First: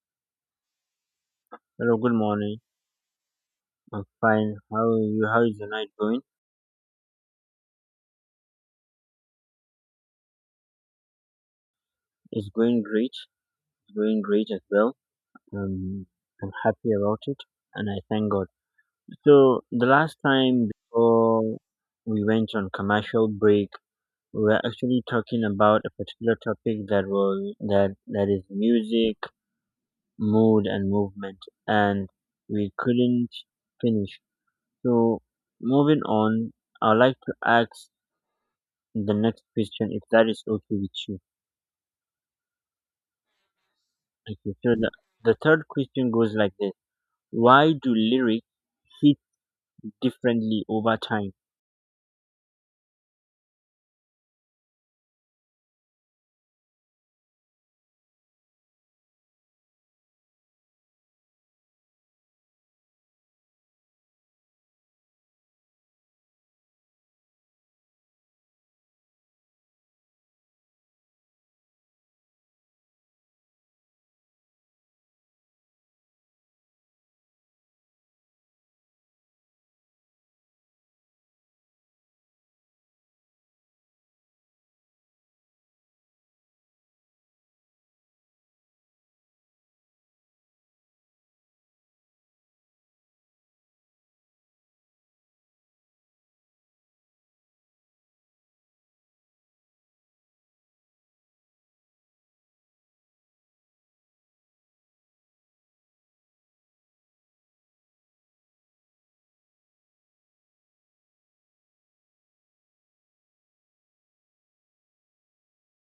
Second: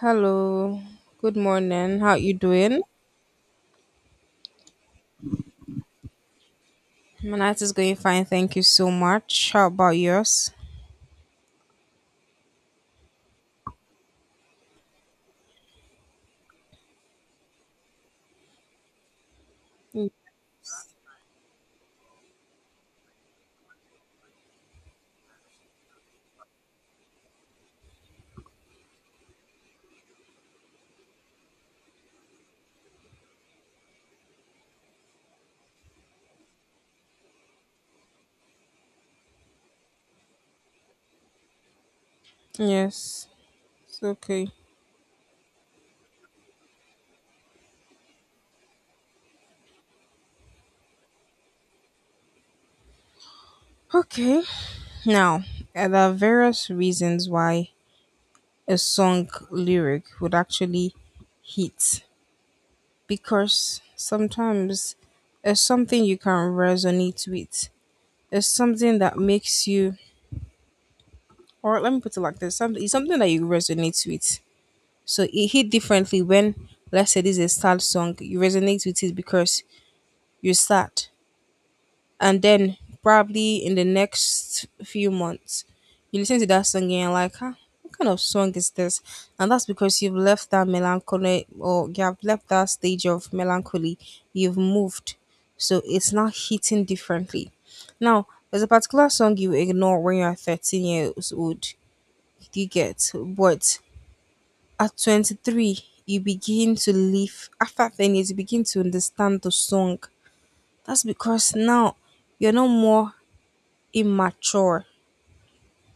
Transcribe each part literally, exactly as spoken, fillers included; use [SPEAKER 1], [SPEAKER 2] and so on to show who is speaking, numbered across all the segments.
[SPEAKER 1] Hello, good
[SPEAKER 2] Hello,
[SPEAKER 1] morning.
[SPEAKER 2] good
[SPEAKER 1] How you
[SPEAKER 2] morning.
[SPEAKER 1] doing?
[SPEAKER 2] I'm fine. How are you? How is your night going?
[SPEAKER 1] My night is going fine, thank you so much. How about yours?
[SPEAKER 2] It's going great. It's going great as well. Um, I'm happy about it and I thank God. So, the
[SPEAKER 1] Mm,
[SPEAKER 2] last time before we went on commercial break, we were actually talking about a particular topic that was that that is music, mood and movement and we couldn't finish. So, moving on, I'd like to ask the next question if that is okay with you.
[SPEAKER 1] yes, it's okay.
[SPEAKER 2] Okay, so the, the third question goes like this: Why do lyrics hit differently over time?
[SPEAKER 1] Okay. Now, uh, there are various reasons why a song lyric would actually hit because sometimes it's something you can resonate with. It's something that makes you, or let me put it like this: something, it's something that you resonate with. So it hit differently when, let's say, this is a sad song, you resonate with it because you're sad. And then probably in the next few months, you listen to that song and you're like, huh, what kind of song is this? And that's because you've left that melancholy or you have left that stage of melancholy. You've moved. So it's now hitting differently. Now, there's a particular song you ignore when you're thirteen years old. You get, but at twenty-three, you begin to live. After ten years, you begin to understand the song. That's because now you're no more immature.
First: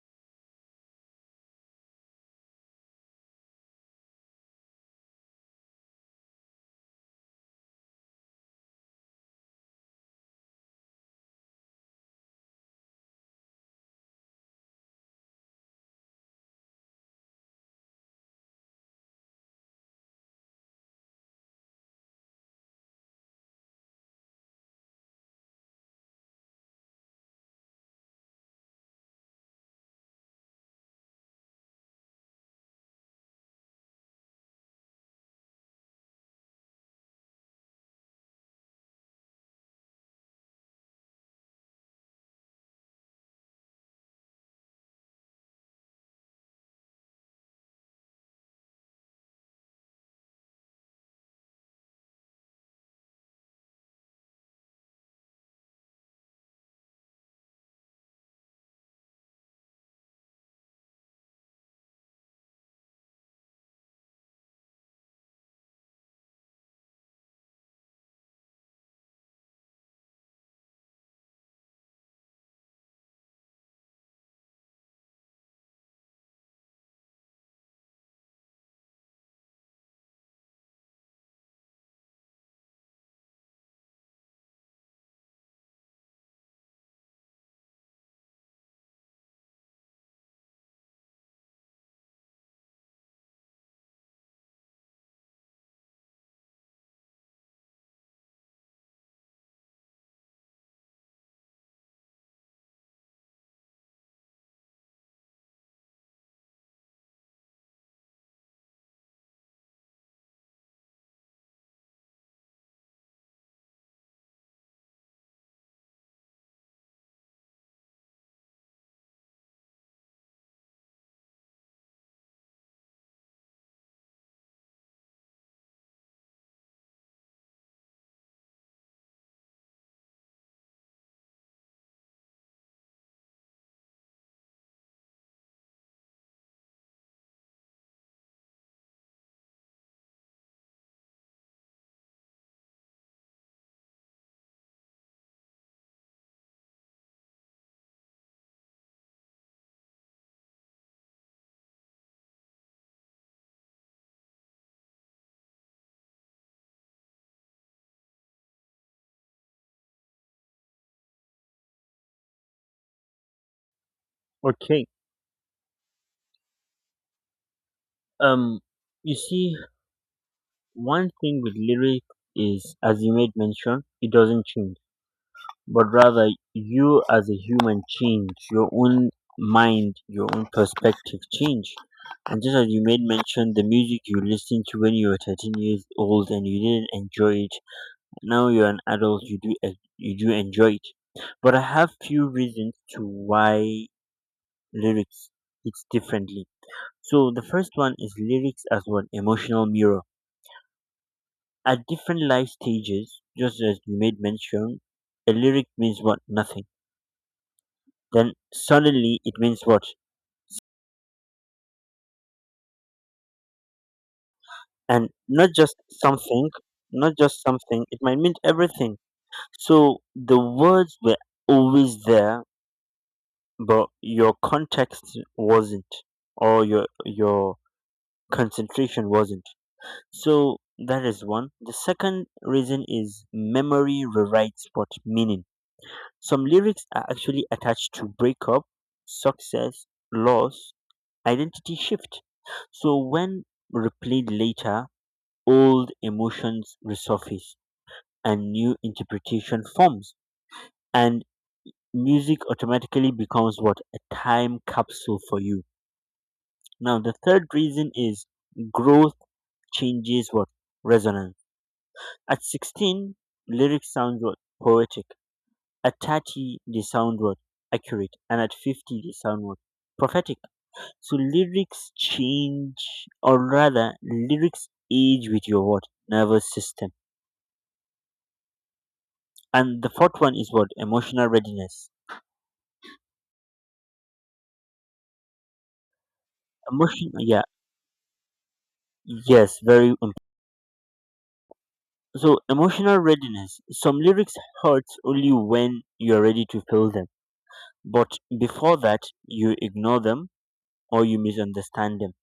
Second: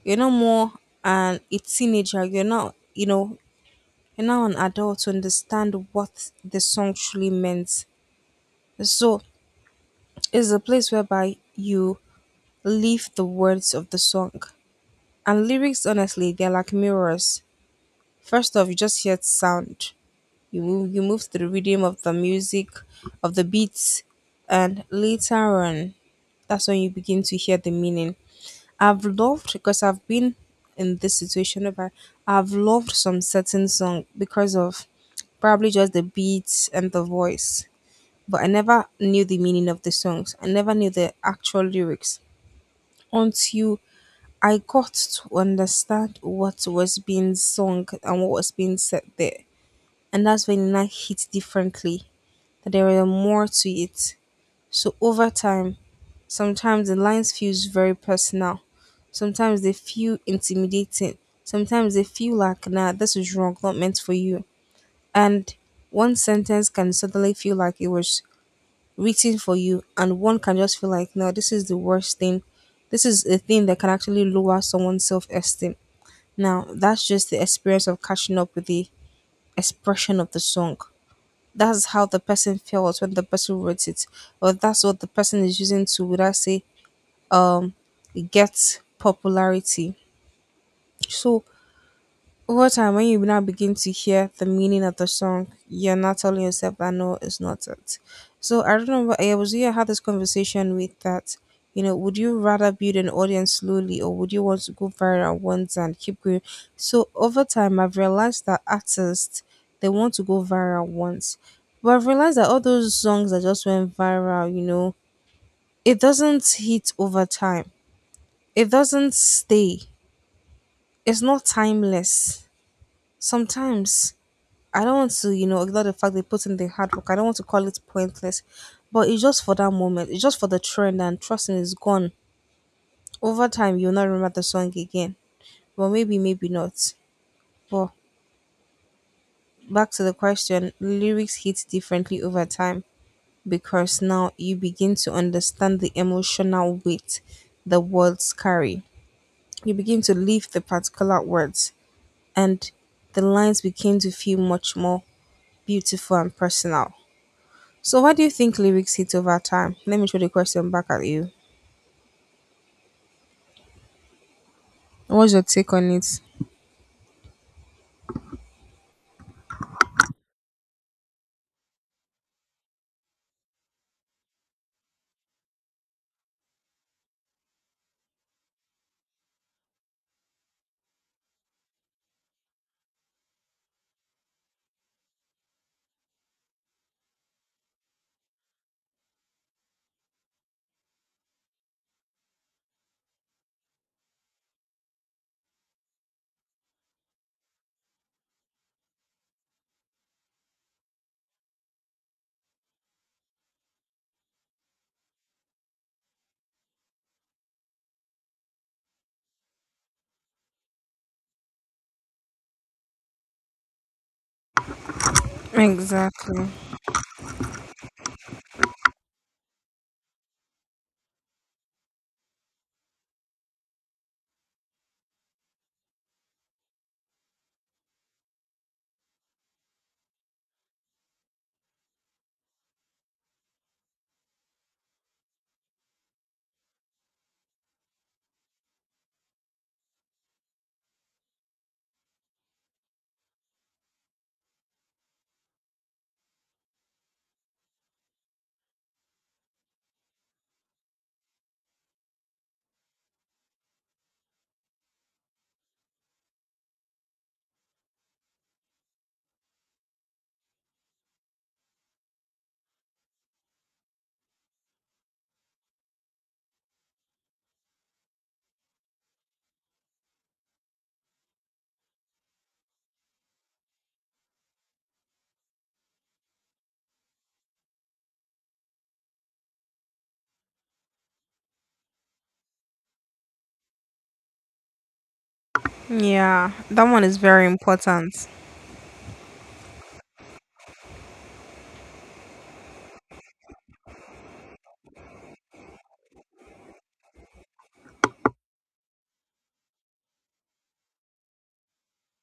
[SPEAKER 1] You're no more an, a teenager. You're not, you know, you're now an adult to understand what the song truly meant. So it's a place whereby you live the words of the song. And lyrics, honestly, they're like mirrors. First off, you just hear sound. You move, you move to the rhythm of the music, of the beats, and later on, that's when you begin to hear the meaning. I've loved because I've been in this situation, but I've loved some certain song because of probably just the beats and the voice. But I never knew the meaning of the songs. I never knew the actual lyrics until I got to understand what was being sung and what was being said there. And that's when it now hit differently, that there were more to it. So over time, sometimes the lines feels very personal. Sometimes they feel intimidating. Sometimes they feel like, nah, this is wrong, not meant for you. And one sentence can suddenly feel like it was written for you, and one can just feel like, no, this is the worst thing. This is a thing that can actually lower someone's self esteem. Now, that's just the experience of catching up with the expression of the song, that's how the person felt when the person wrote it, or that's what the person is using to, would I say, um get popularity. So over time, when you now begin to hear the meaning of the song, you're not telling yourself that no, it's not it. So I remember I was here, I had this conversation with that. You know, would you rather build an audience slowly or would you want to go viral once and keep going? So over time, I've realized that artists, they want to go viral once. But I've realized that all those songs that just went viral, you know, it doesn't hit over time. It doesn't stay. It's not timeless. Sometimes I don't want to, you know, ignore the fact they put in the hard work. I don't want to call it pointless, but it's just for that moment. It's just for the trend, and trust me, it's gone. Over time, you'll not remember the song again. Well, maybe, maybe not. But back to the question, lyrics hit differently over time because now you begin to understand the emotional weight the words carry. You begin to live the particular words, and the lines begin to feel much more beautiful and personal. So, why do you think lyrics hit over time? Let me throw the question back at you.
[SPEAKER 2] Okay,
[SPEAKER 1] What's your take on it?
[SPEAKER 2] um, you see, one thing with lyric is, as you made mention, it doesn't change, but rather you as a human change, your own mind, your own perspective change. And just as you made mention, the music you listened to when you were thirteen years old and you didn't enjoy it, now you're an adult, you do en- you do enjoy it, but I have few reasons to why lyrics hits differently. So the first one is lyrics as one emotional mirror at different life stages. Just as you made mention, a lyric means what nothing, then suddenly it means what, and not just
[SPEAKER 1] Exactly.
[SPEAKER 2] something not just something it might mean everything. So the words were always there, but your context wasn't, or your your concentration wasn't. So that is one. The second reason is memory rewrites what meaning. Some lyrics are actually attached to breakup, success, loss, identity shift. So when replayed later, old emotions resurface and new interpretation forms, and music automatically becomes what a time capsule for you. Now, the third reason is growth changes what resonance. At sixteen, lyrics sound what poetic. At thirty, they sound what accurate, and at fifty, they sound what prophetic. So lyrics change, or rather, lyrics age with your what nervous system. And the fourth one is what emotional readiness.
[SPEAKER 1] Yeah, that one
[SPEAKER 2] Emotion,
[SPEAKER 1] is
[SPEAKER 2] yeah,
[SPEAKER 1] very important.
[SPEAKER 2] yes, very important. So emotional readiness. Some lyrics hurt only when you're ready to feel them. But before that, you ignore them or you misunderstand them.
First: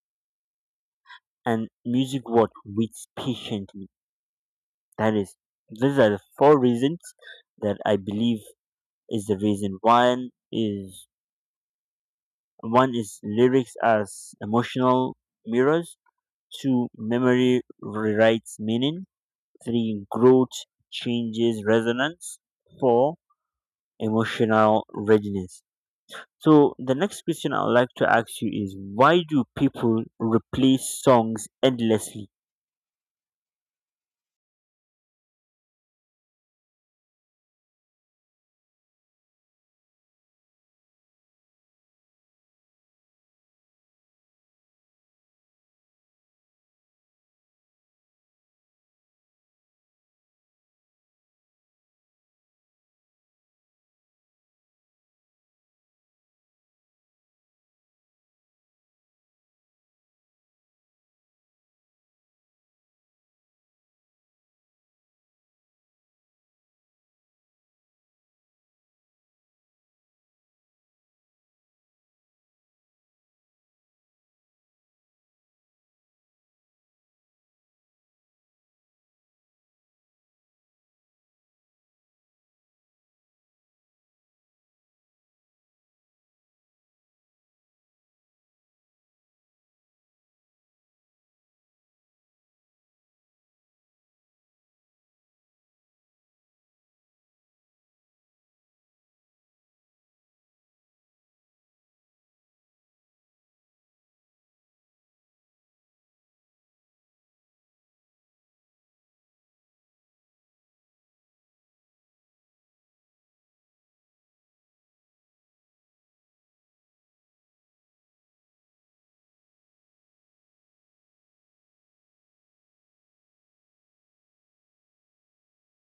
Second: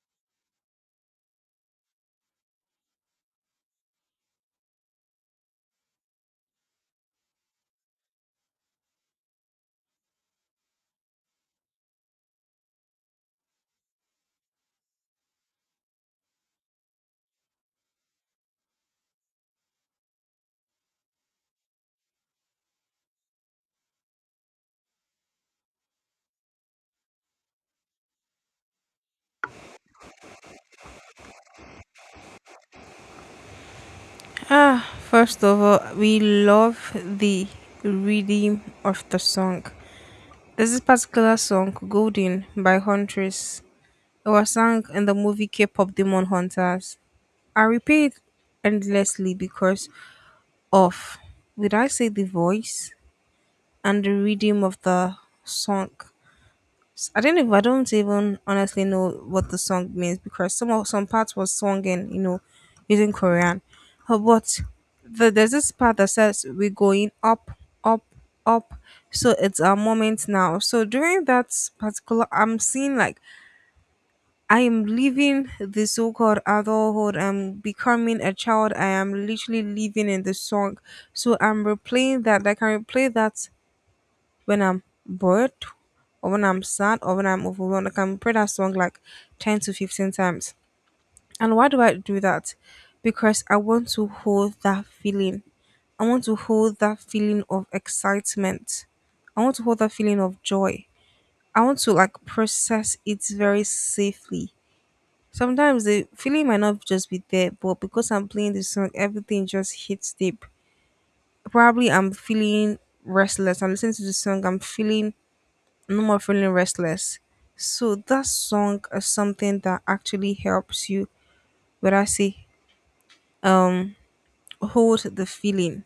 [SPEAKER 2] And music what waits patiently. That is, these are the four reasons that I believe is the reason. One is one is lyrics as emotional mirrors. Two, memory rewrites meaning. Three, growth changes resonance. Four, emotional readiness. So the next question I would like to ask you is, why do people replace songs endlessly?
[SPEAKER 1] Ah, first of all, we love the rhythm of the song. There's this particular song, Golden by Huntress. It was sung in the movie K pop Demon Hunters. I repeat endlessly because of, did I say, the voice and the rhythm of the song. I I don't even, I don't even honestly know what the song means because some of some parts was sung in, you know, using Korean. Uh, but the, there's this part that says we're going up, up, up. So it's our moment now. So during that particular, I'm seeing like I am leaving the so-called adulthood. I'm becoming a child. I am literally living in the song. So I'm replaying that. Like I can replay that when I'm bored or when I'm sad or when I'm overwhelmed. Like I can pray that song like ten to fifteen times. And why do I do that? Because I want to hold that feeling. I want to hold that feeling of excitement. I want to hold that feeling of joy. I want to like process it very safely. Sometimes the feeling might not just be there, but because I'm playing this song, everything just hits deep. Probably I'm feeling restless. I'm listening to the song, I'm feeling no more feeling restless. So that song is something that actually helps you, but I say, um, hold the feeling.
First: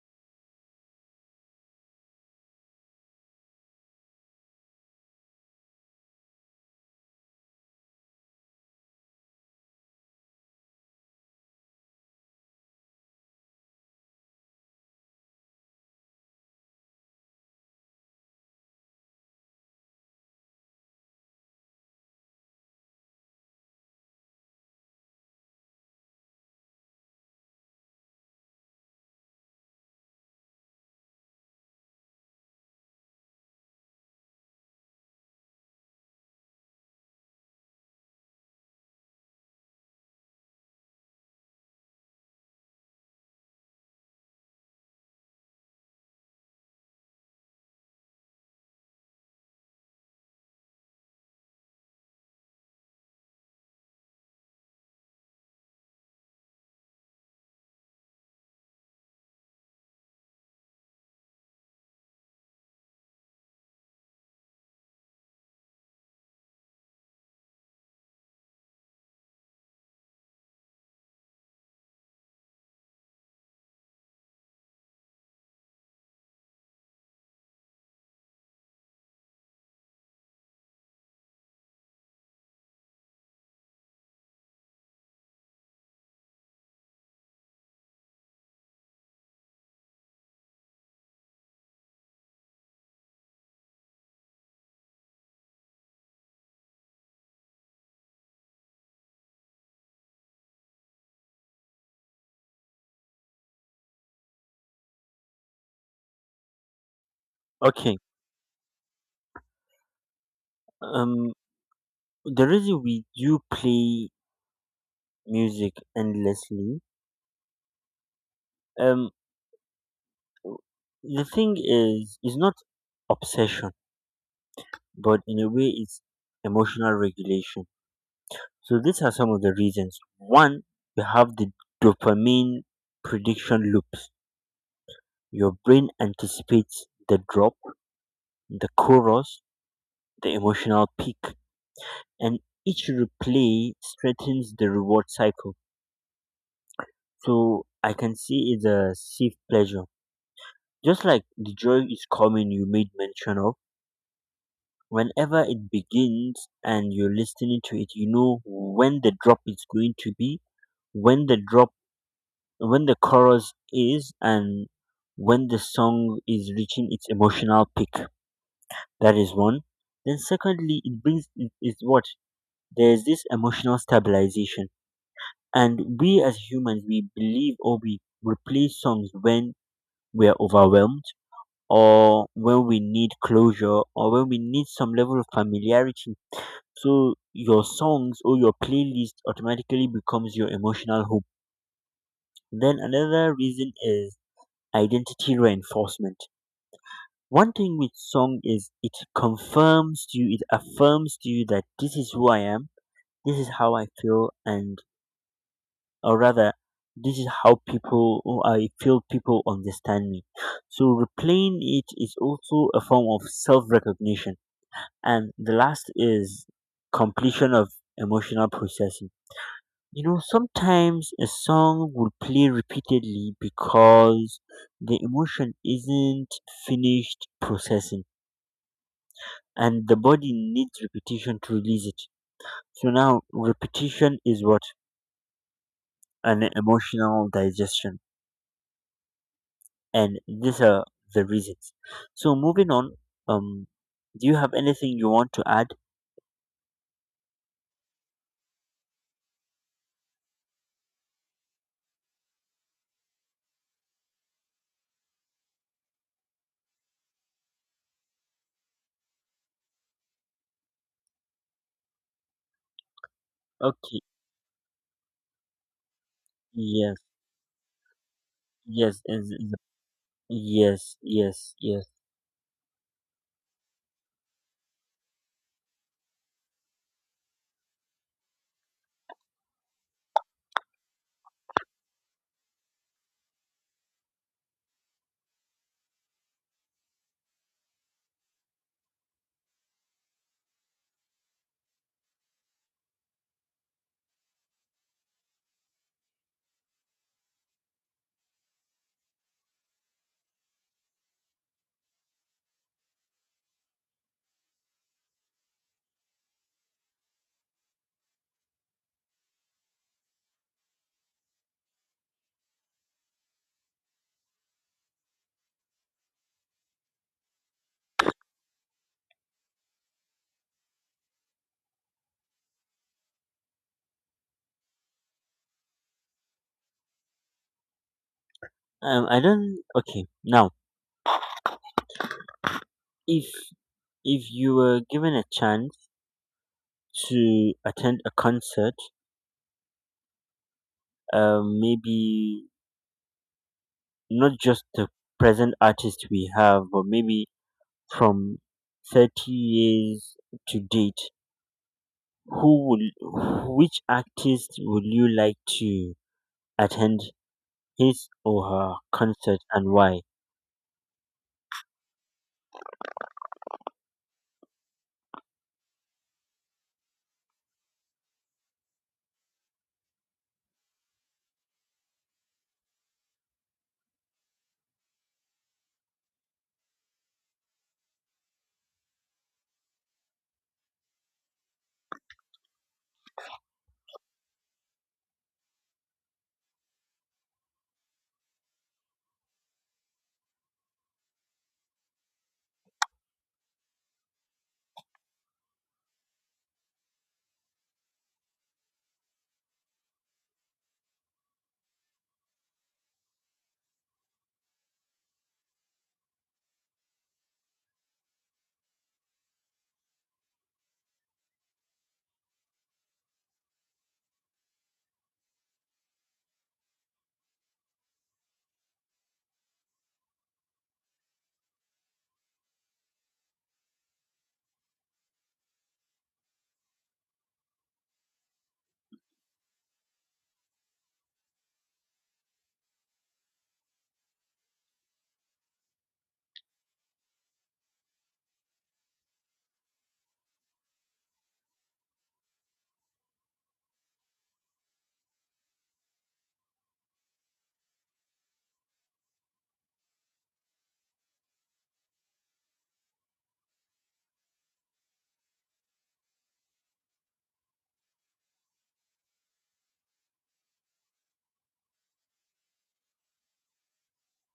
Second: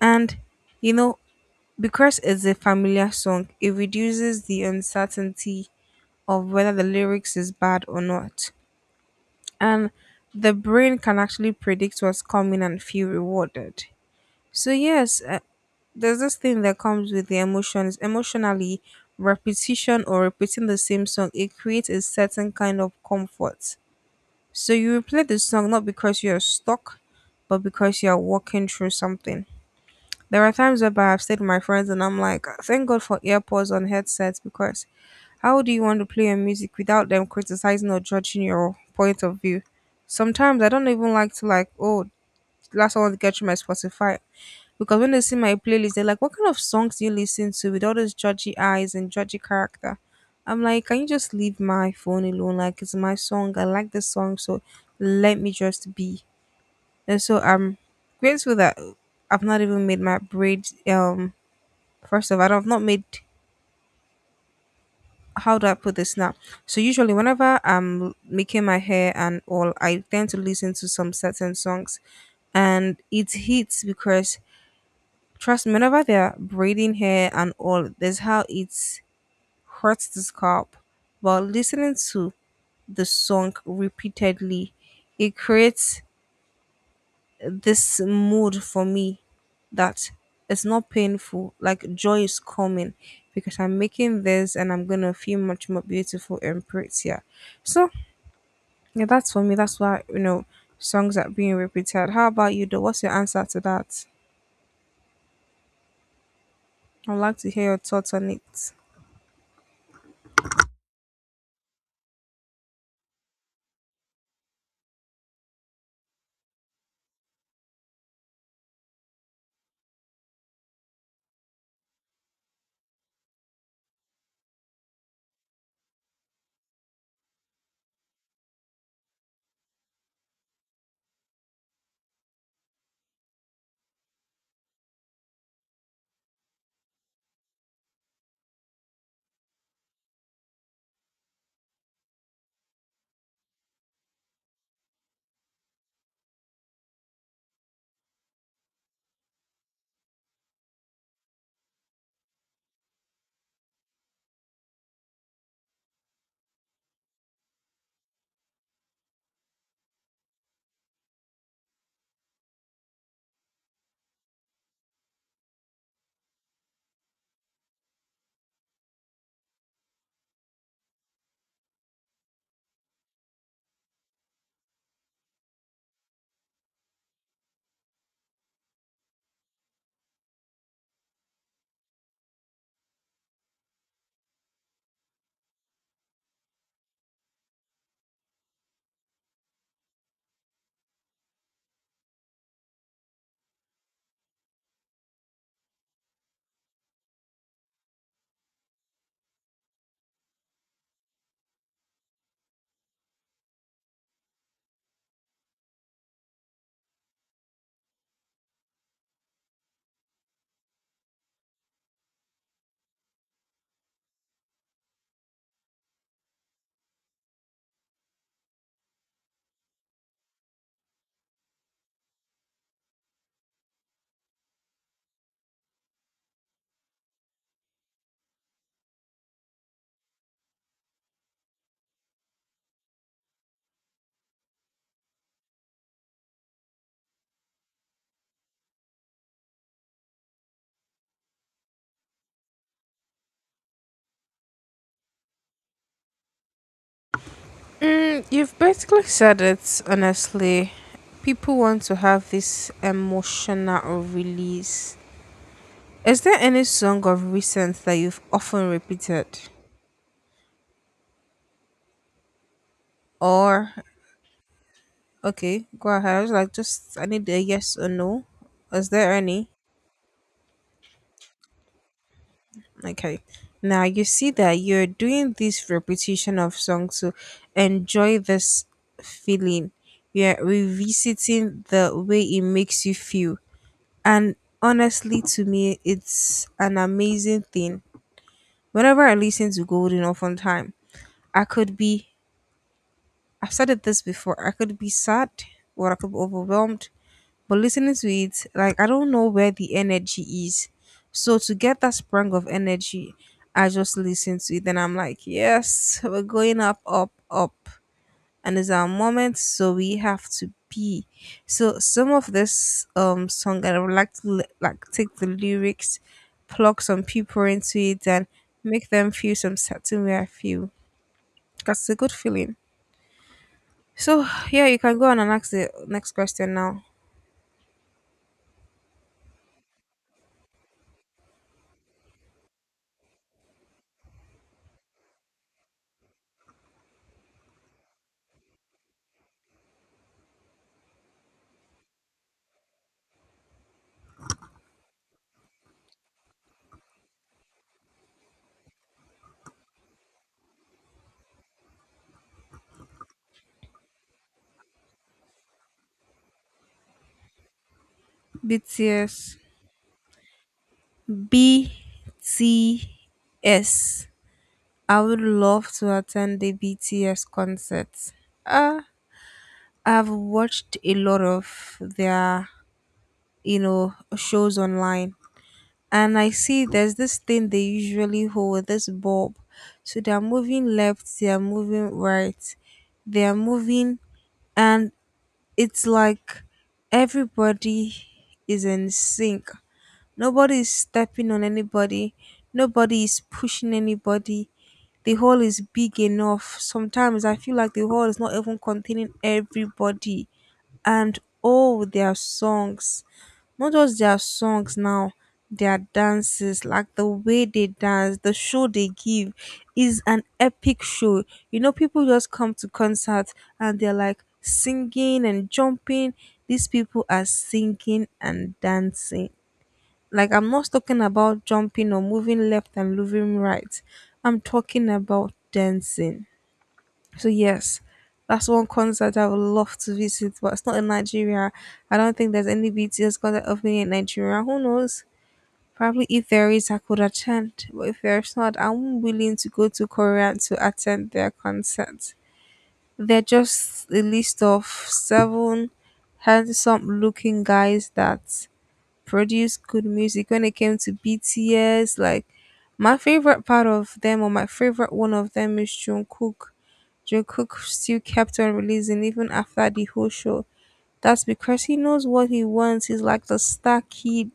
[SPEAKER 1] And you know, because it's a familiar song, it reduces the uncertainty of whether the lyrics is bad or not. And the brain can actually predict what's coming and feel rewarded. So yes, uh, there's this thing that comes with the emotions emotionally, repetition or repeating the same song, it creates a certain kind of comfort. So you replay the song not because you're stuck but because you're walking through something. There are times where I've stayed with my friends and I'm like, thank God for earpods on headsets, because how do you want to play your music without them criticizing or judging your point of view? Sometimes I don't even like to, like, oh last, I want to get through my Spotify, because when they see my playlist, they're like, what kind of songs do you listen to with all those judgy eyes and judgy character? I'm like, can you just leave my phone alone? Like, it's my song. I like this song. So let me just be. And so I'm grateful that I've not even made my braid. Um, first of all, I've not made. How do I put this now? So usually, whenever I'm making my hair and all, I tend to listen to some certain songs, and it hits because, trust me, whenever they're braiding hair and all, there's how it hurts the scalp. But listening to the song repeatedly, it creates this mood for me that it's not painful. Like joy is coming because I'm making this and I'm gonna feel much more beautiful and prettier. So yeah, that's for me. That's why you know songs are being repeated. How about you though? What's your answer to that? I'd like to hear your
[SPEAKER 2] Okay.
[SPEAKER 1] thoughts on it.
[SPEAKER 2] Um the reason we do play music endlessly, um the thing is is not obsession, but in a way it's emotional regulation. So these are some of the reasons. One, you have the dopamine prediction loops. Your brain anticipates the drop, the chorus, the emotional peak, and each replay strengthens the reward cycle. So I can see it's a safe pleasure. Just like the joy is coming you made mention of, whenever it begins and you're listening to it, you know when the drop is going to be, when the drop when the chorus is, and when the song is reaching its emotional peak. That is one. Then secondly it brings it is what? There's this emotional stabilization. And we as humans, we believe or we replace songs when we're overwhelmed, or when we need closure, or when we need some level of familiarity. So your songs or your playlist automatically becomes your emotional home. Then another reason is identity reinforcement. One thing with song is it confirms to you, it affirms to you that this is who I am, this is how I feel, and or rather this is how people or I feel people understand me. So replaying it is also a form of self-recognition. And the last is completion of emotional processing. You know, sometimes a song will play repeatedly because the emotion isn't finished processing, and the body needs repetition to release it. So now repetition is what an emotional digestion. And these are the reasons. So moving on, um, do you have anything you want to add?
[SPEAKER 1] Mm, you've basically said it, honestly. People want to have this emotional release. Is there any song of recent that you've often repeated? Or,
[SPEAKER 2] Okay.
[SPEAKER 1] okay, go ahead. I was like,
[SPEAKER 2] Yes.
[SPEAKER 1] just, I need a yes or no. Is
[SPEAKER 2] Yes.
[SPEAKER 1] there
[SPEAKER 2] Is,
[SPEAKER 1] any?
[SPEAKER 2] is yes. Yes. Yes.
[SPEAKER 1] Okay. Now, you see that you're doing this repetition of songs to enjoy this feeling. You're revisiting the way it makes you feel. And honestly, to me, it's an amazing thing. Whenever I listen to Golden Often Time, I could be, I've said it this before, I could be sad or I could be overwhelmed. But listening to it, like, I don't know where the energy is. So to get that sprung of energy, I just listen to it and I'm like, yes, we're going up, up, up, and it's our moment, so we have to be. So some of this um song I would like to li- like take the lyrics, plug some people into it and make them feel some certain way I feel, because it's a good feeling. So yeah, you can go on and ask the next question now.
[SPEAKER 2] Um, I don't. Okay. Now, if if you were given a chance to attend a concert, um, maybe not just the present artist we have, but maybe from thirty years to date, who will, which artist would you like to attend his or her
[SPEAKER 1] BTS.
[SPEAKER 2] concert and why?
[SPEAKER 1] BTS. Would love to attend the BTS concert. uh I've watched a lot of their, you know, shows online, and I see there's this thing they usually hold this bulb. So they're moving left, they're moving right, they're moving, and it's like everybody is in sync. Nobody is stepping on anybody. Nobody is pushing anybody. The hall is big enough, sometimes I feel like the hall is not even containing everybody. And oh, their songs, not just their songs now, their dances, like the way they dance, the show they give is an epic show. You know, people just come to concerts and they're like singing and jumping. These people are singing and dancing. Like I'm not talking about jumping or moving left and moving right, I'm talking about dancing. So yes, that's one concert I would love to visit, but it's not in Nigeria. I don't think there's any B T S concert happening in Nigeria. Who knows? Probably if there is, I could attend. But if there's not, I'm willing to go to Korea to attend their concerts. They're just a list of seven handsome looking guys that produce good music. When it came to B T S, like, my favorite part of them or my favorite one of them is Jungkook. Joe Cook still kept on releasing even after the whole show. That's because he knows what he wants. He's like the star kid.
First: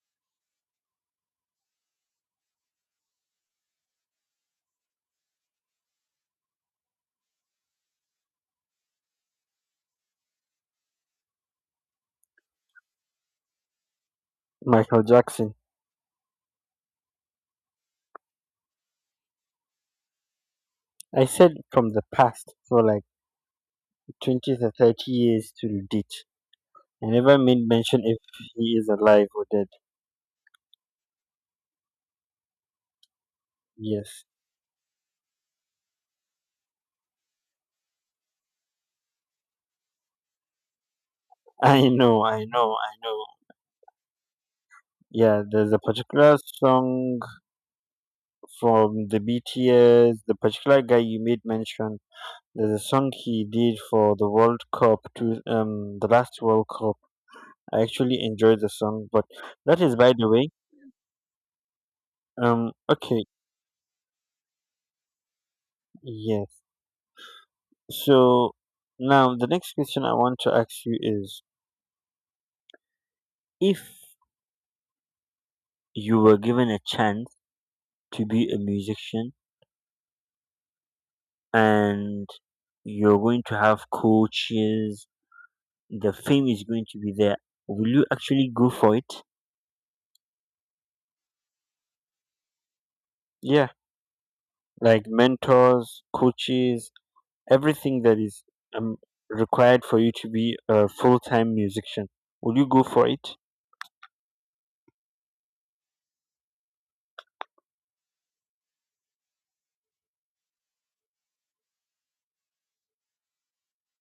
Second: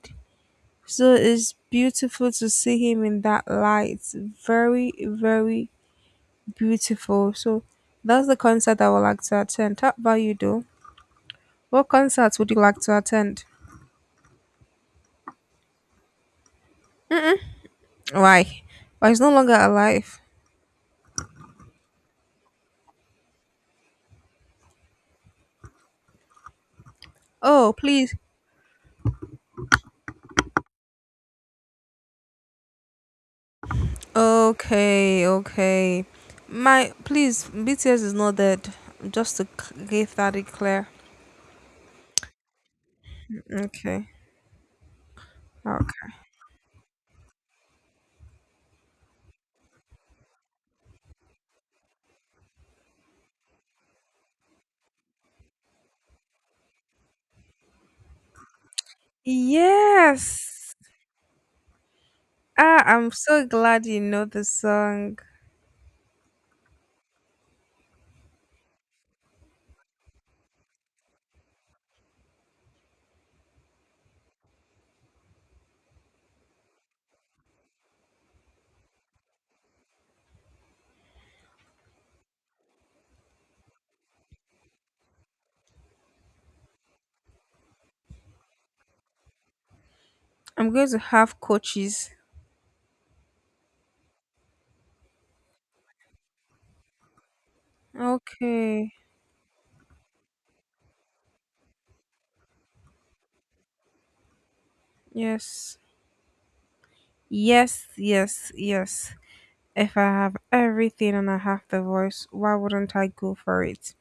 [SPEAKER 1] So it's beautiful to see him in that light. Very, very beautiful. So that's the concert I would like to attend. How about you, though? What concert would you like to attend?
[SPEAKER 2] Michael Jackson.
[SPEAKER 1] Mm-mm. Why? Why, he's no longer alive?
[SPEAKER 2] I said from the past for like twenty to thirty years till date. I never made
[SPEAKER 1] Oh,
[SPEAKER 2] mention
[SPEAKER 1] please.
[SPEAKER 2] if he is alive or dead. Yes.
[SPEAKER 1] Okay, okay. My please, B T S is not dead. Just to c- give that a clear.
[SPEAKER 2] I know, I know, I know.
[SPEAKER 1] Okay.
[SPEAKER 2] Yeah, there's a
[SPEAKER 1] Okay.
[SPEAKER 2] particular song from the B T S, the particular guy you made mention. There's a song he did for the World Cup to um the last World Cup. I actually enjoyed the song, but that is by the way.
[SPEAKER 1] Yes.
[SPEAKER 2] Um
[SPEAKER 1] Ah, I'm
[SPEAKER 2] okay.
[SPEAKER 1] so glad you know the song.
[SPEAKER 2] Yes. So now the next question I want to ask you is, if you were given a chance to be a musician, and you're going to have coaches, the fame is going to be there, will you actually go for it?
[SPEAKER 1] I'm going to have coaches.
[SPEAKER 2] Yeah, like mentors, coaches, everything that is
[SPEAKER 1] Okay.
[SPEAKER 2] um, required for you to be a full-time musician. Will you go for it?
[SPEAKER 1] Yes. Yes, yes, yes. If I have everything and I have the voice, why wouldn't I go for it?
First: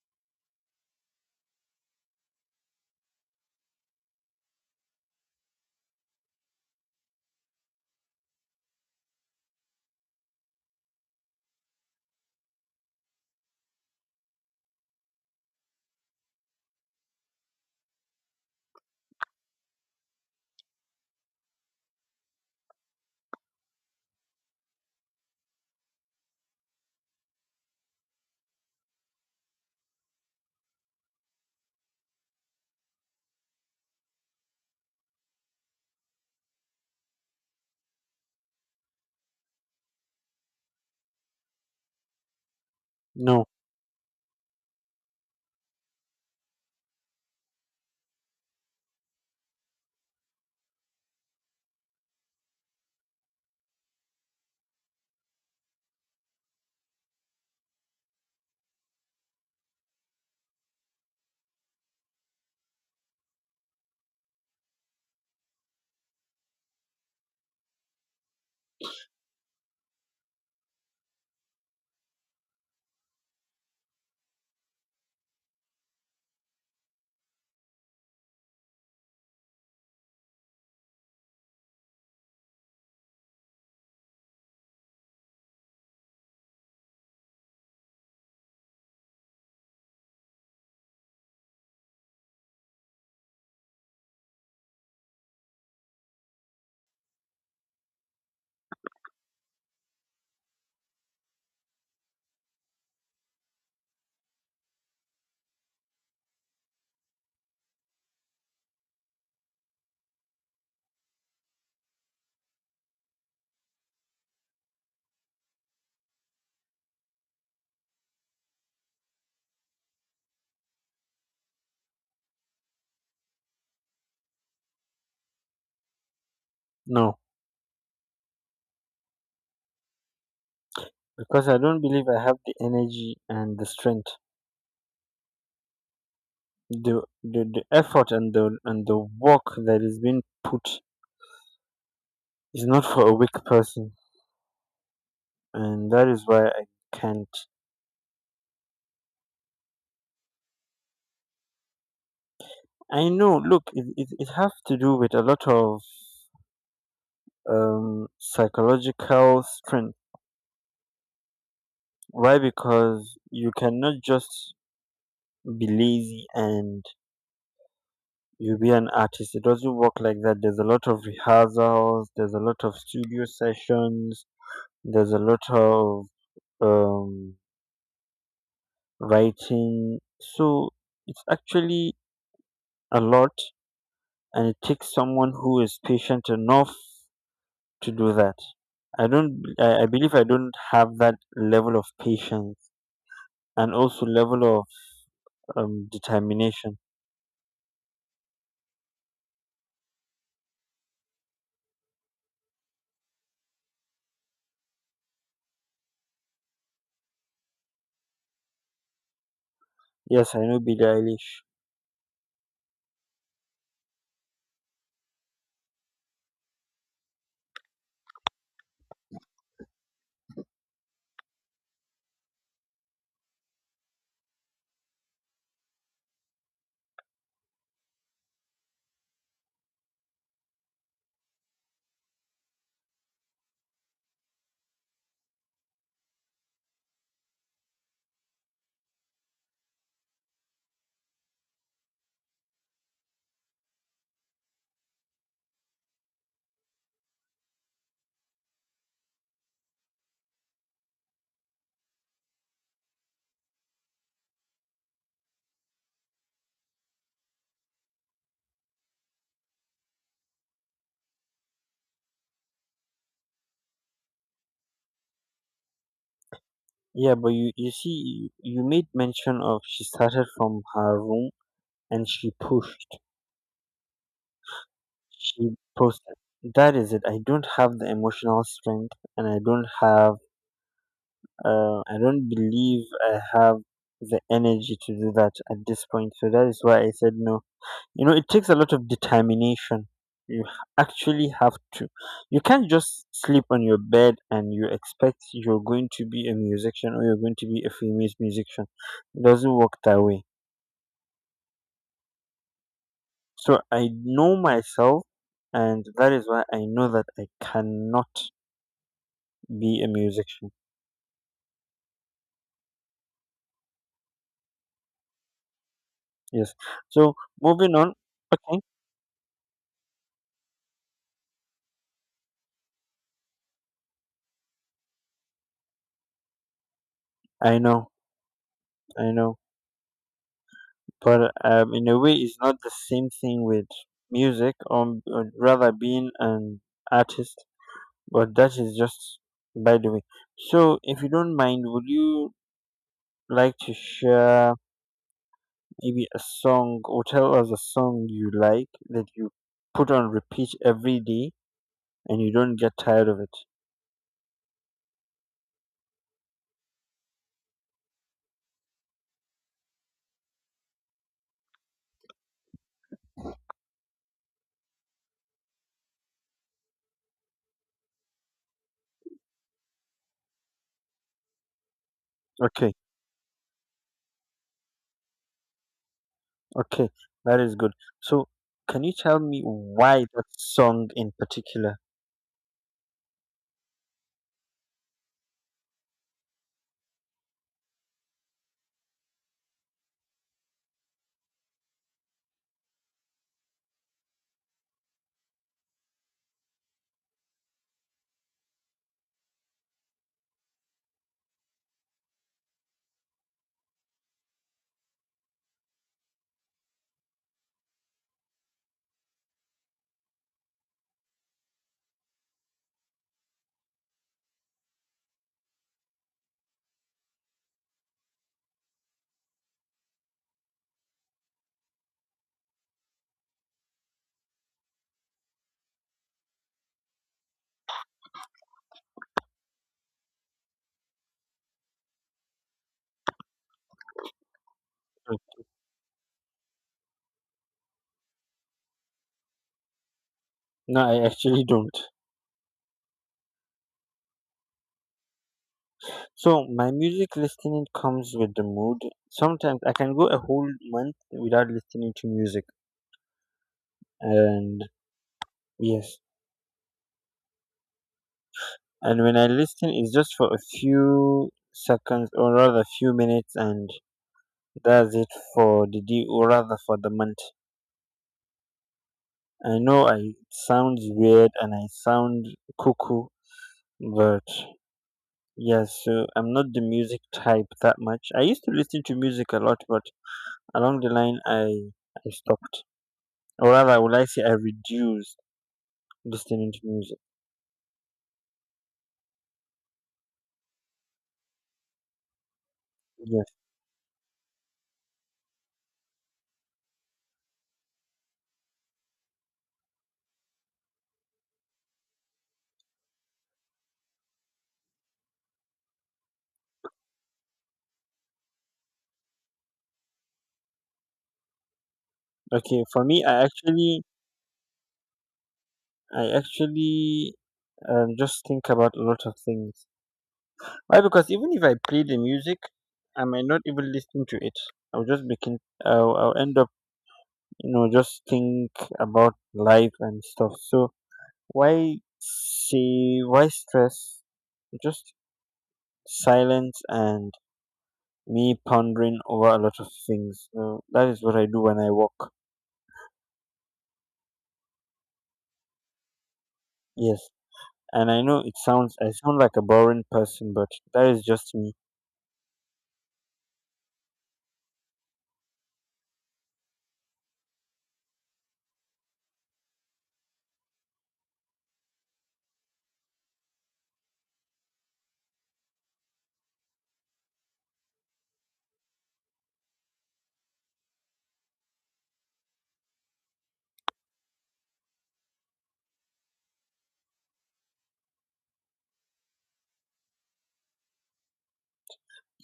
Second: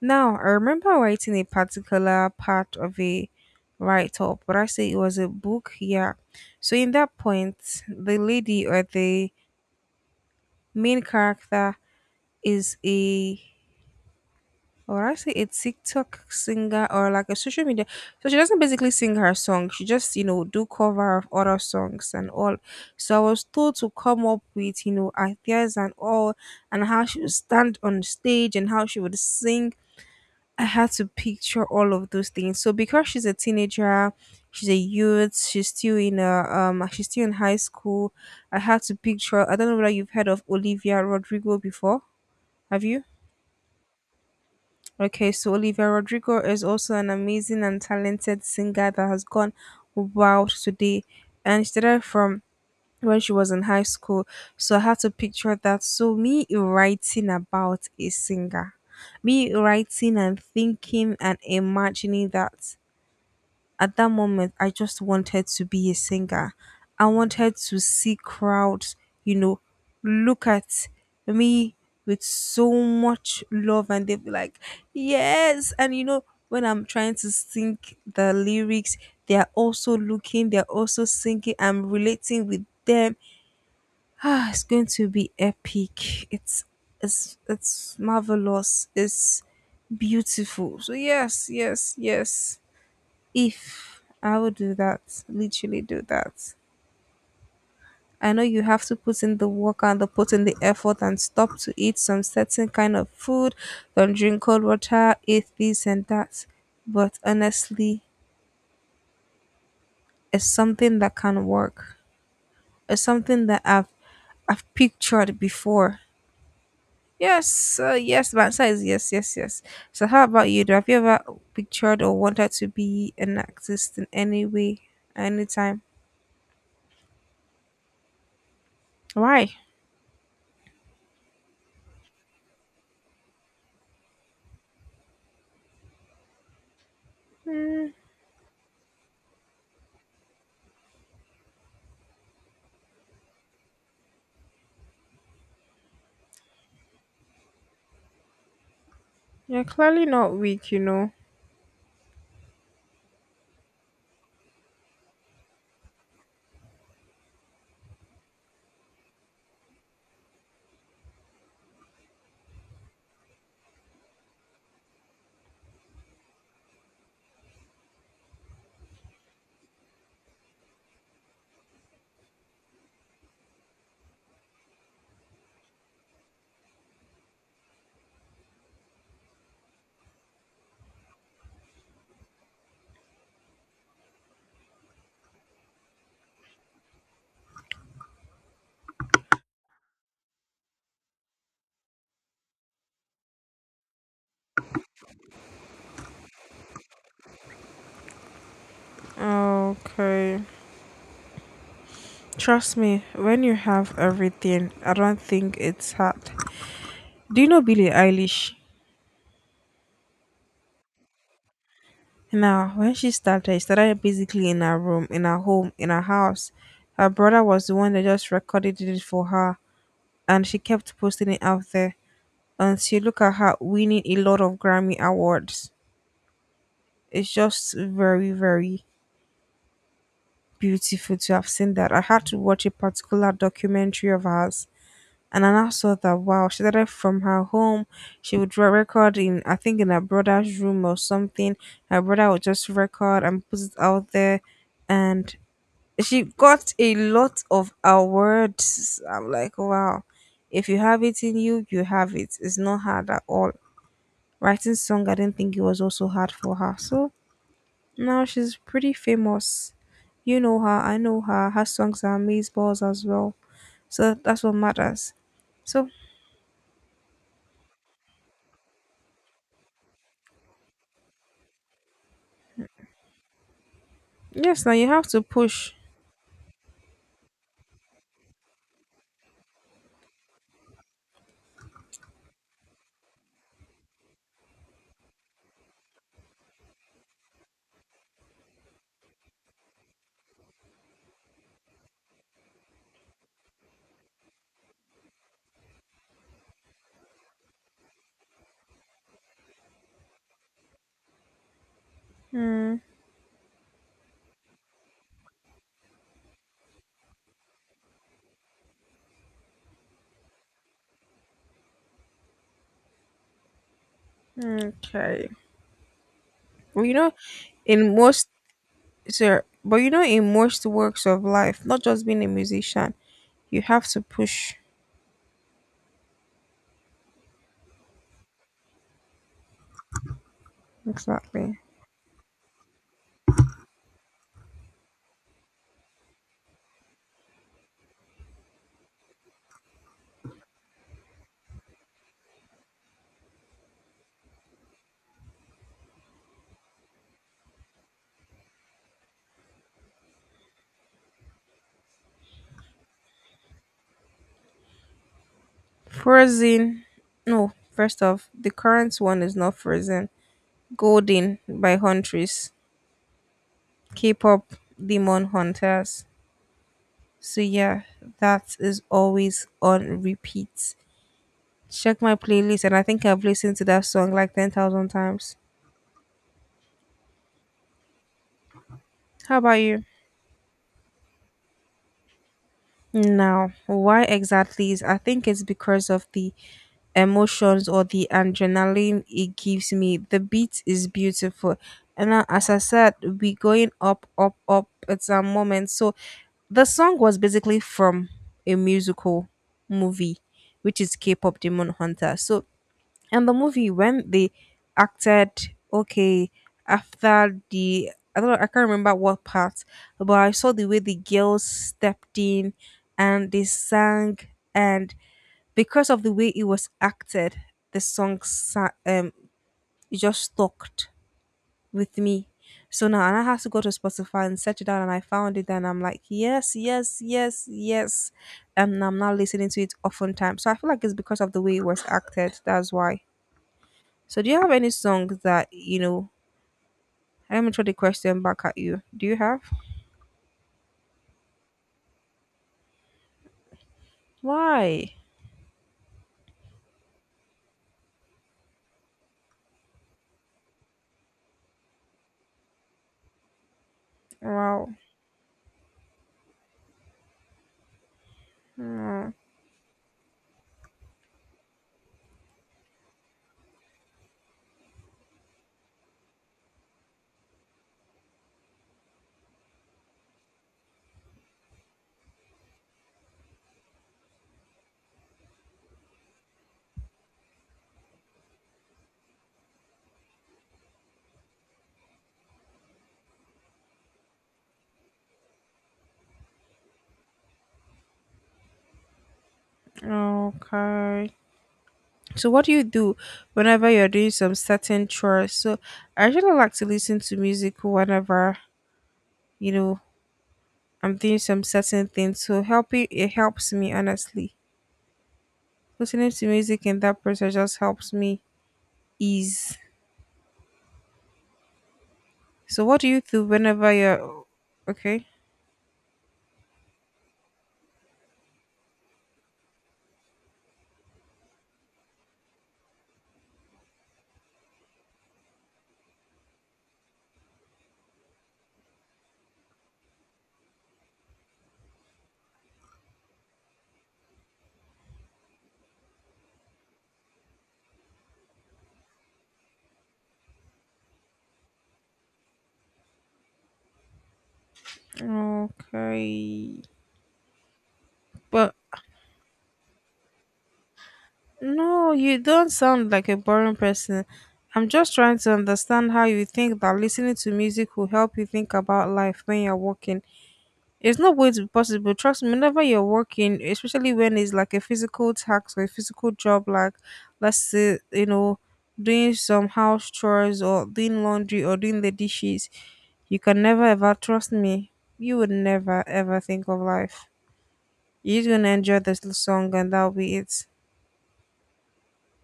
[SPEAKER 1] Now, I remember writing a particular part of a write up, but I say it was a book, yeah. So, in that point, the lady or the main character is a, or I say, a TikTok singer or like a social media. So she doesn't basically sing her song. She just, you know, do cover of other songs and all. So I was told to come up with, you know, ideas and all and how she would stand on stage and how she would sing. I had to picture all of those things. So because she's a teenager, she's a youth, she's still in a um she's still in high school. I had to picture I don't know whether you've heard of Olivia Rodrigo before. Have you?
[SPEAKER 2] No,
[SPEAKER 1] Okay, so Olivia Rodrigo is also an amazing and talented singer that has gone wild today. And she started from when she was in high school. So I had to picture that. So me writing about a singer, me writing and thinking and imagining that. At that moment, I just wanted to be a singer. I wanted to see crowds, you know, look at me with so much love, and they'd be like, yes. And you know, when I'm trying to sing the lyrics, they are also looking, they're also singing. I'm relating with them. Ah, it's going to be epic. It's it's it's marvelous. It's beautiful. So yes, yes, yes. If I would do that, literally do that. I know you have to put in the work and the put in the effort and stop to eat some certain kind of food, don't drink cold water, eat this and that. But honestly, it's something that can work. It's something that I've I've pictured before. Yes, uh, yes, my answer is yes, yes, yes. So how about you? Do have you ever pictured or wanted to be an artist in any way, anytime?
[SPEAKER 2] no,
[SPEAKER 1] Why?
[SPEAKER 2] because I don't believe I have the energy and the strength. the, the the
[SPEAKER 1] Hmm.
[SPEAKER 2] effort and the and the work that is being put is not for a weak person, and that is why I can't.
[SPEAKER 1] You're clearly not weak, you know.
[SPEAKER 2] I know look it, it, it has to do with a lot of um psychological strength. Why? Because you cannot just be lazy and you be an artist. It doesn't work like that. There's a lot of rehearsals, there's a lot of studio sessions, there's a lot of um writing. So it's actually a lot, and it takes someone who is patient enough to do that. I don't. I, I believe I don't have that level of patience and also level of um, determination.
[SPEAKER 1] Okay. Trust me, when you have everything, I don't think it's hard. Do you know Billie Eilish?
[SPEAKER 2] Yes, I know Billie Eilish.
[SPEAKER 1] Now, when she started, she started basically in her room, in her home, in her house. Her brother was the one that just recorded it for her, and she kept posting it out there until you look at her winning a lot of Grammy awards. It's just very, very beautiful to have seen that. I had to watch a particular documentary of hers. And I now saw that, wow, she started from her home. She would re- record in, I think, in her brother's room or something. Her brother would just record and put it out there, and she got a lot of awards. I'm like, wow, if you have it in you, you have it. It's not hard at all. Writing song, I didn't think it was also hard for her. So now she's pretty famous. You know her, I know her. Her songs are amazeballs as well. So that's what matters. So
[SPEAKER 2] Yeah, but you you see, you, you made mention of she started from her room and she pushed.
[SPEAKER 1] yes, now you have to
[SPEAKER 2] She
[SPEAKER 1] push.
[SPEAKER 2] posted. That is it. I don't have the emotional strength, and I don't have Uh, I don't believe I have the energy to do that at this point. So that is why I said no. You know, it takes a lot of determination. You h- actually have to. You can't just sleep on your bed and you expect you're going to be a musician or you're going to be a famous musician. It doesn't work that way.
[SPEAKER 1] Mm,
[SPEAKER 2] So I know myself, and that is why I know that I cannot be a musician.
[SPEAKER 1] okay.
[SPEAKER 2] Yes.
[SPEAKER 1] Well, you
[SPEAKER 2] So
[SPEAKER 1] know,
[SPEAKER 2] moving on.
[SPEAKER 1] in most,
[SPEAKER 2] Okay.
[SPEAKER 1] sir, but you know, in most works of life, not just being a musician, you have to push.
[SPEAKER 2] I know. I know. But
[SPEAKER 1] Exactly.
[SPEAKER 2] um, in a way it's not the same thing with music, or, or rather being an artist, but that is just by the way. So if you don't mind, would you like to share maybe a song, or tell us a song you like that you put on repeat every day and you don't get tired of it?
[SPEAKER 1] Frozen. No, first off, the current one is not Frozen. Golden by Huntress. K-pop Demon Hunters. So yeah, that is always on repeat. Check my playlist,
[SPEAKER 2] Okay.
[SPEAKER 1] and I think I've listened to that song like ten thousand times.
[SPEAKER 2] Okay, that is good. So can you tell
[SPEAKER 1] How
[SPEAKER 2] me
[SPEAKER 1] about you?
[SPEAKER 2] why that song in particular?
[SPEAKER 1] Now, why exactly is I think it's because of the emotions or the adrenaline it gives me. The beat is beautiful. And now, as I said, we going up, up, up. It's a moment. So the song was basically from a musical movie, which is K-pop Demon Hunter. So and the movie when they acted, okay, after the, I don't know, I can't remember what part, but I saw the way the girls stepped in and they sang, and because of the way it was acted, the song sa- um it just stuck with me. So now, and I had to go to Spotify and search it out, and I found it, and I'm like, yes, yes, yes, yes, and I'm now listening to it often times. So I feel like it's because of the way it was acted. That's why. So do you have any song that, you know, let me throw the question back at you. Do you have?
[SPEAKER 2] No, I actually don't.
[SPEAKER 1] Why?
[SPEAKER 2] So my music listening comes with the mood. Sometimes I can go a whole month without listening to music, and
[SPEAKER 1] Wow.
[SPEAKER 2] yes, and
[SPEAKER 1] Mm,
[SPEAKER 2] when I listen, it's just for a few seconds, or rather few minutes, and that's it for the day or rather for the month. I know I sound weird and I sound cuckoo, but yes, so I'm not the music type that much. I used to listen to music a lot, but along the line, I I stopped. Or rather, would I say I reduced listening to music?
[SPEAKER 1] okay. So what do you do
[SPEAKER 2] Yes.
[SPEAKER 1] whenever you're doing some certain chores? So I really like to listen to music whenever, you know, I'm doing some certain things. So helping it helps me honestly. Listening to music in that process just helps me ease.
[SPEAKER 2] Okay.
[SPEAKER 1] So what
[SPEAKER 2] For
[SPEAKER 1] do you
[SPEAKER 2] me, I
[SPEAKER 1] do whenever
[SPEAKER 2] actually,
[SPEAKER 1] you're okay?
[SPEAKER 2] I actually um, just think about a lot of things. Why? Because even if I play the music, I might not even listen to it. I'll just begin. I'll, I'll end up, you know, just think about life and stuff. So why say why stress? Just silence and me pondering over a lot of things. So that is what I do when I walk.
[SPEAKER 1] Okay.
[SPEAKER 2] Yes. And I know it
[SPEAKER 1] But
[SPEAKER 2] sounds I sound like a boring person, but that is just me.
[SPEAKER 1] no, you don't sound like a boring person. I'm just trying to understand how you think that listening to music will help you think about life when you're working. It's not going to be possible. Trust me, whenever you're working, especially when it's like a physical task or a physical job, like, let's say, you know, doing some house chores or doing laundry or doing the dishes, you can never ever, trust me, you would never ever think of life. You're just gonna enjoy this l- song and that'll be it.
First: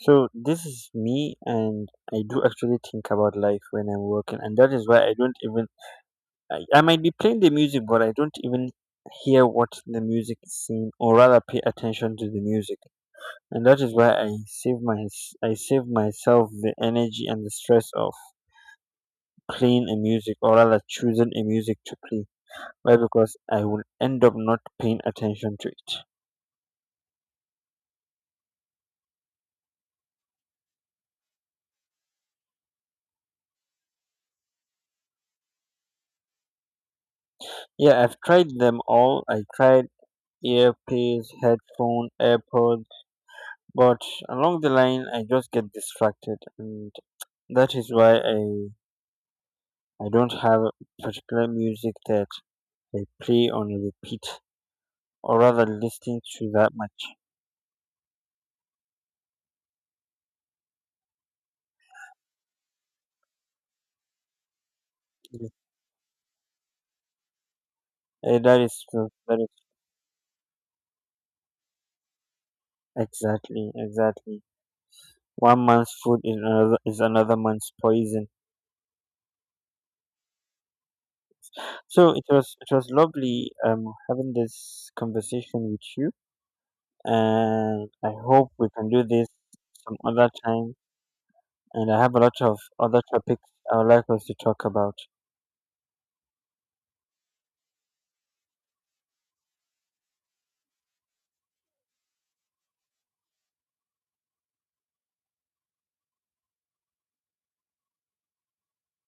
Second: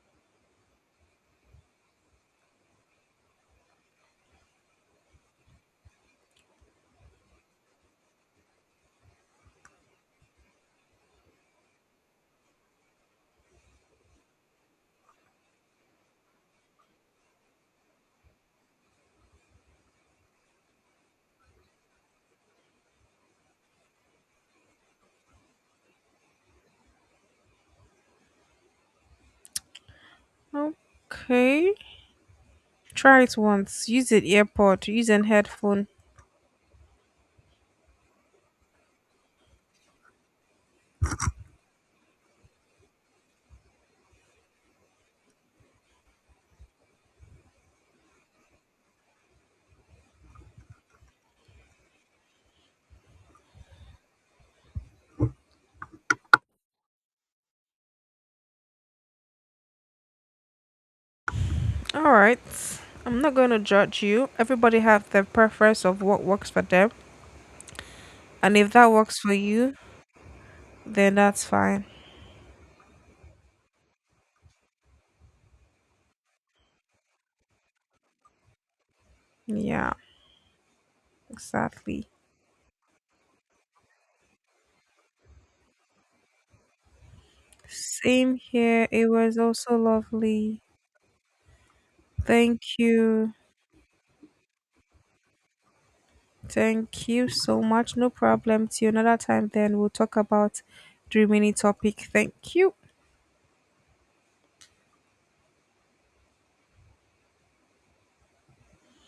[SPEAKER 2] So this is me, and I do actually think about life when I'm working, and that is why I don't even I, I might be playing the music, but I don't even hear what the music is saying, or rather pay attention to the music, and that is why I save my I save myself the energy and the stress of playing a music, or rather choosing a music to play. Why? Because I will end up not paying attention to it.
[SPEAKER 1] Okay. Try it once. Use an earpod. Use an headphone.
[SPEAKER 2] Yeah, I've tried them all. I tried earpiece, headphone, AirPod, but along the line I just get distracted, and that is why I I don't have particular music that I play on repeat, or rather listen to that much.
[SPEAKER 1] All right. I'm not going to judge you. Everybody have their preference of what works for them,
[SPEAKER 2] Eh,
[SPEAKER 1] and
[SPEAKER 2] that
[SPEAKER 1] if
[SPEAKER 2] is
[SPEAKER 1] that
[SPEAKER 2] true.
[SPEAKER 1] works for
[SPEAKER 2] That is
[SPEAKER 1] you, then that's fine.
[SPEAKER 2] exactly, exactly. One man's food is another is another man's poison.
[SPEAKER 1] Yeah, exactly.
[SPEAKER 2] So it was it was lovely um having this conversation with you, and I
[SPEAKER 1] Same
[SPEAKER 2] hope we
[SPEAKER 1] here.
[SPEAKER 2] can do
[SPEAKER 1] It
[SPEAKER 2] this
[SPEAKER 1] was also
[SPEAKER 2] some other
[SPEAKER 1] lovely.
[SPEAKER 2] time. And I have a lot of
[SPEAKER 1] Thank
[SPEAKER 2] other
[SPEAKER 1] you.
[SPEAKER 2] topics I would like us to talk about.
[SPEAKER 1] Thank you so much. No problem. Till another time, then we'll talk about the remaining topic. Thank you.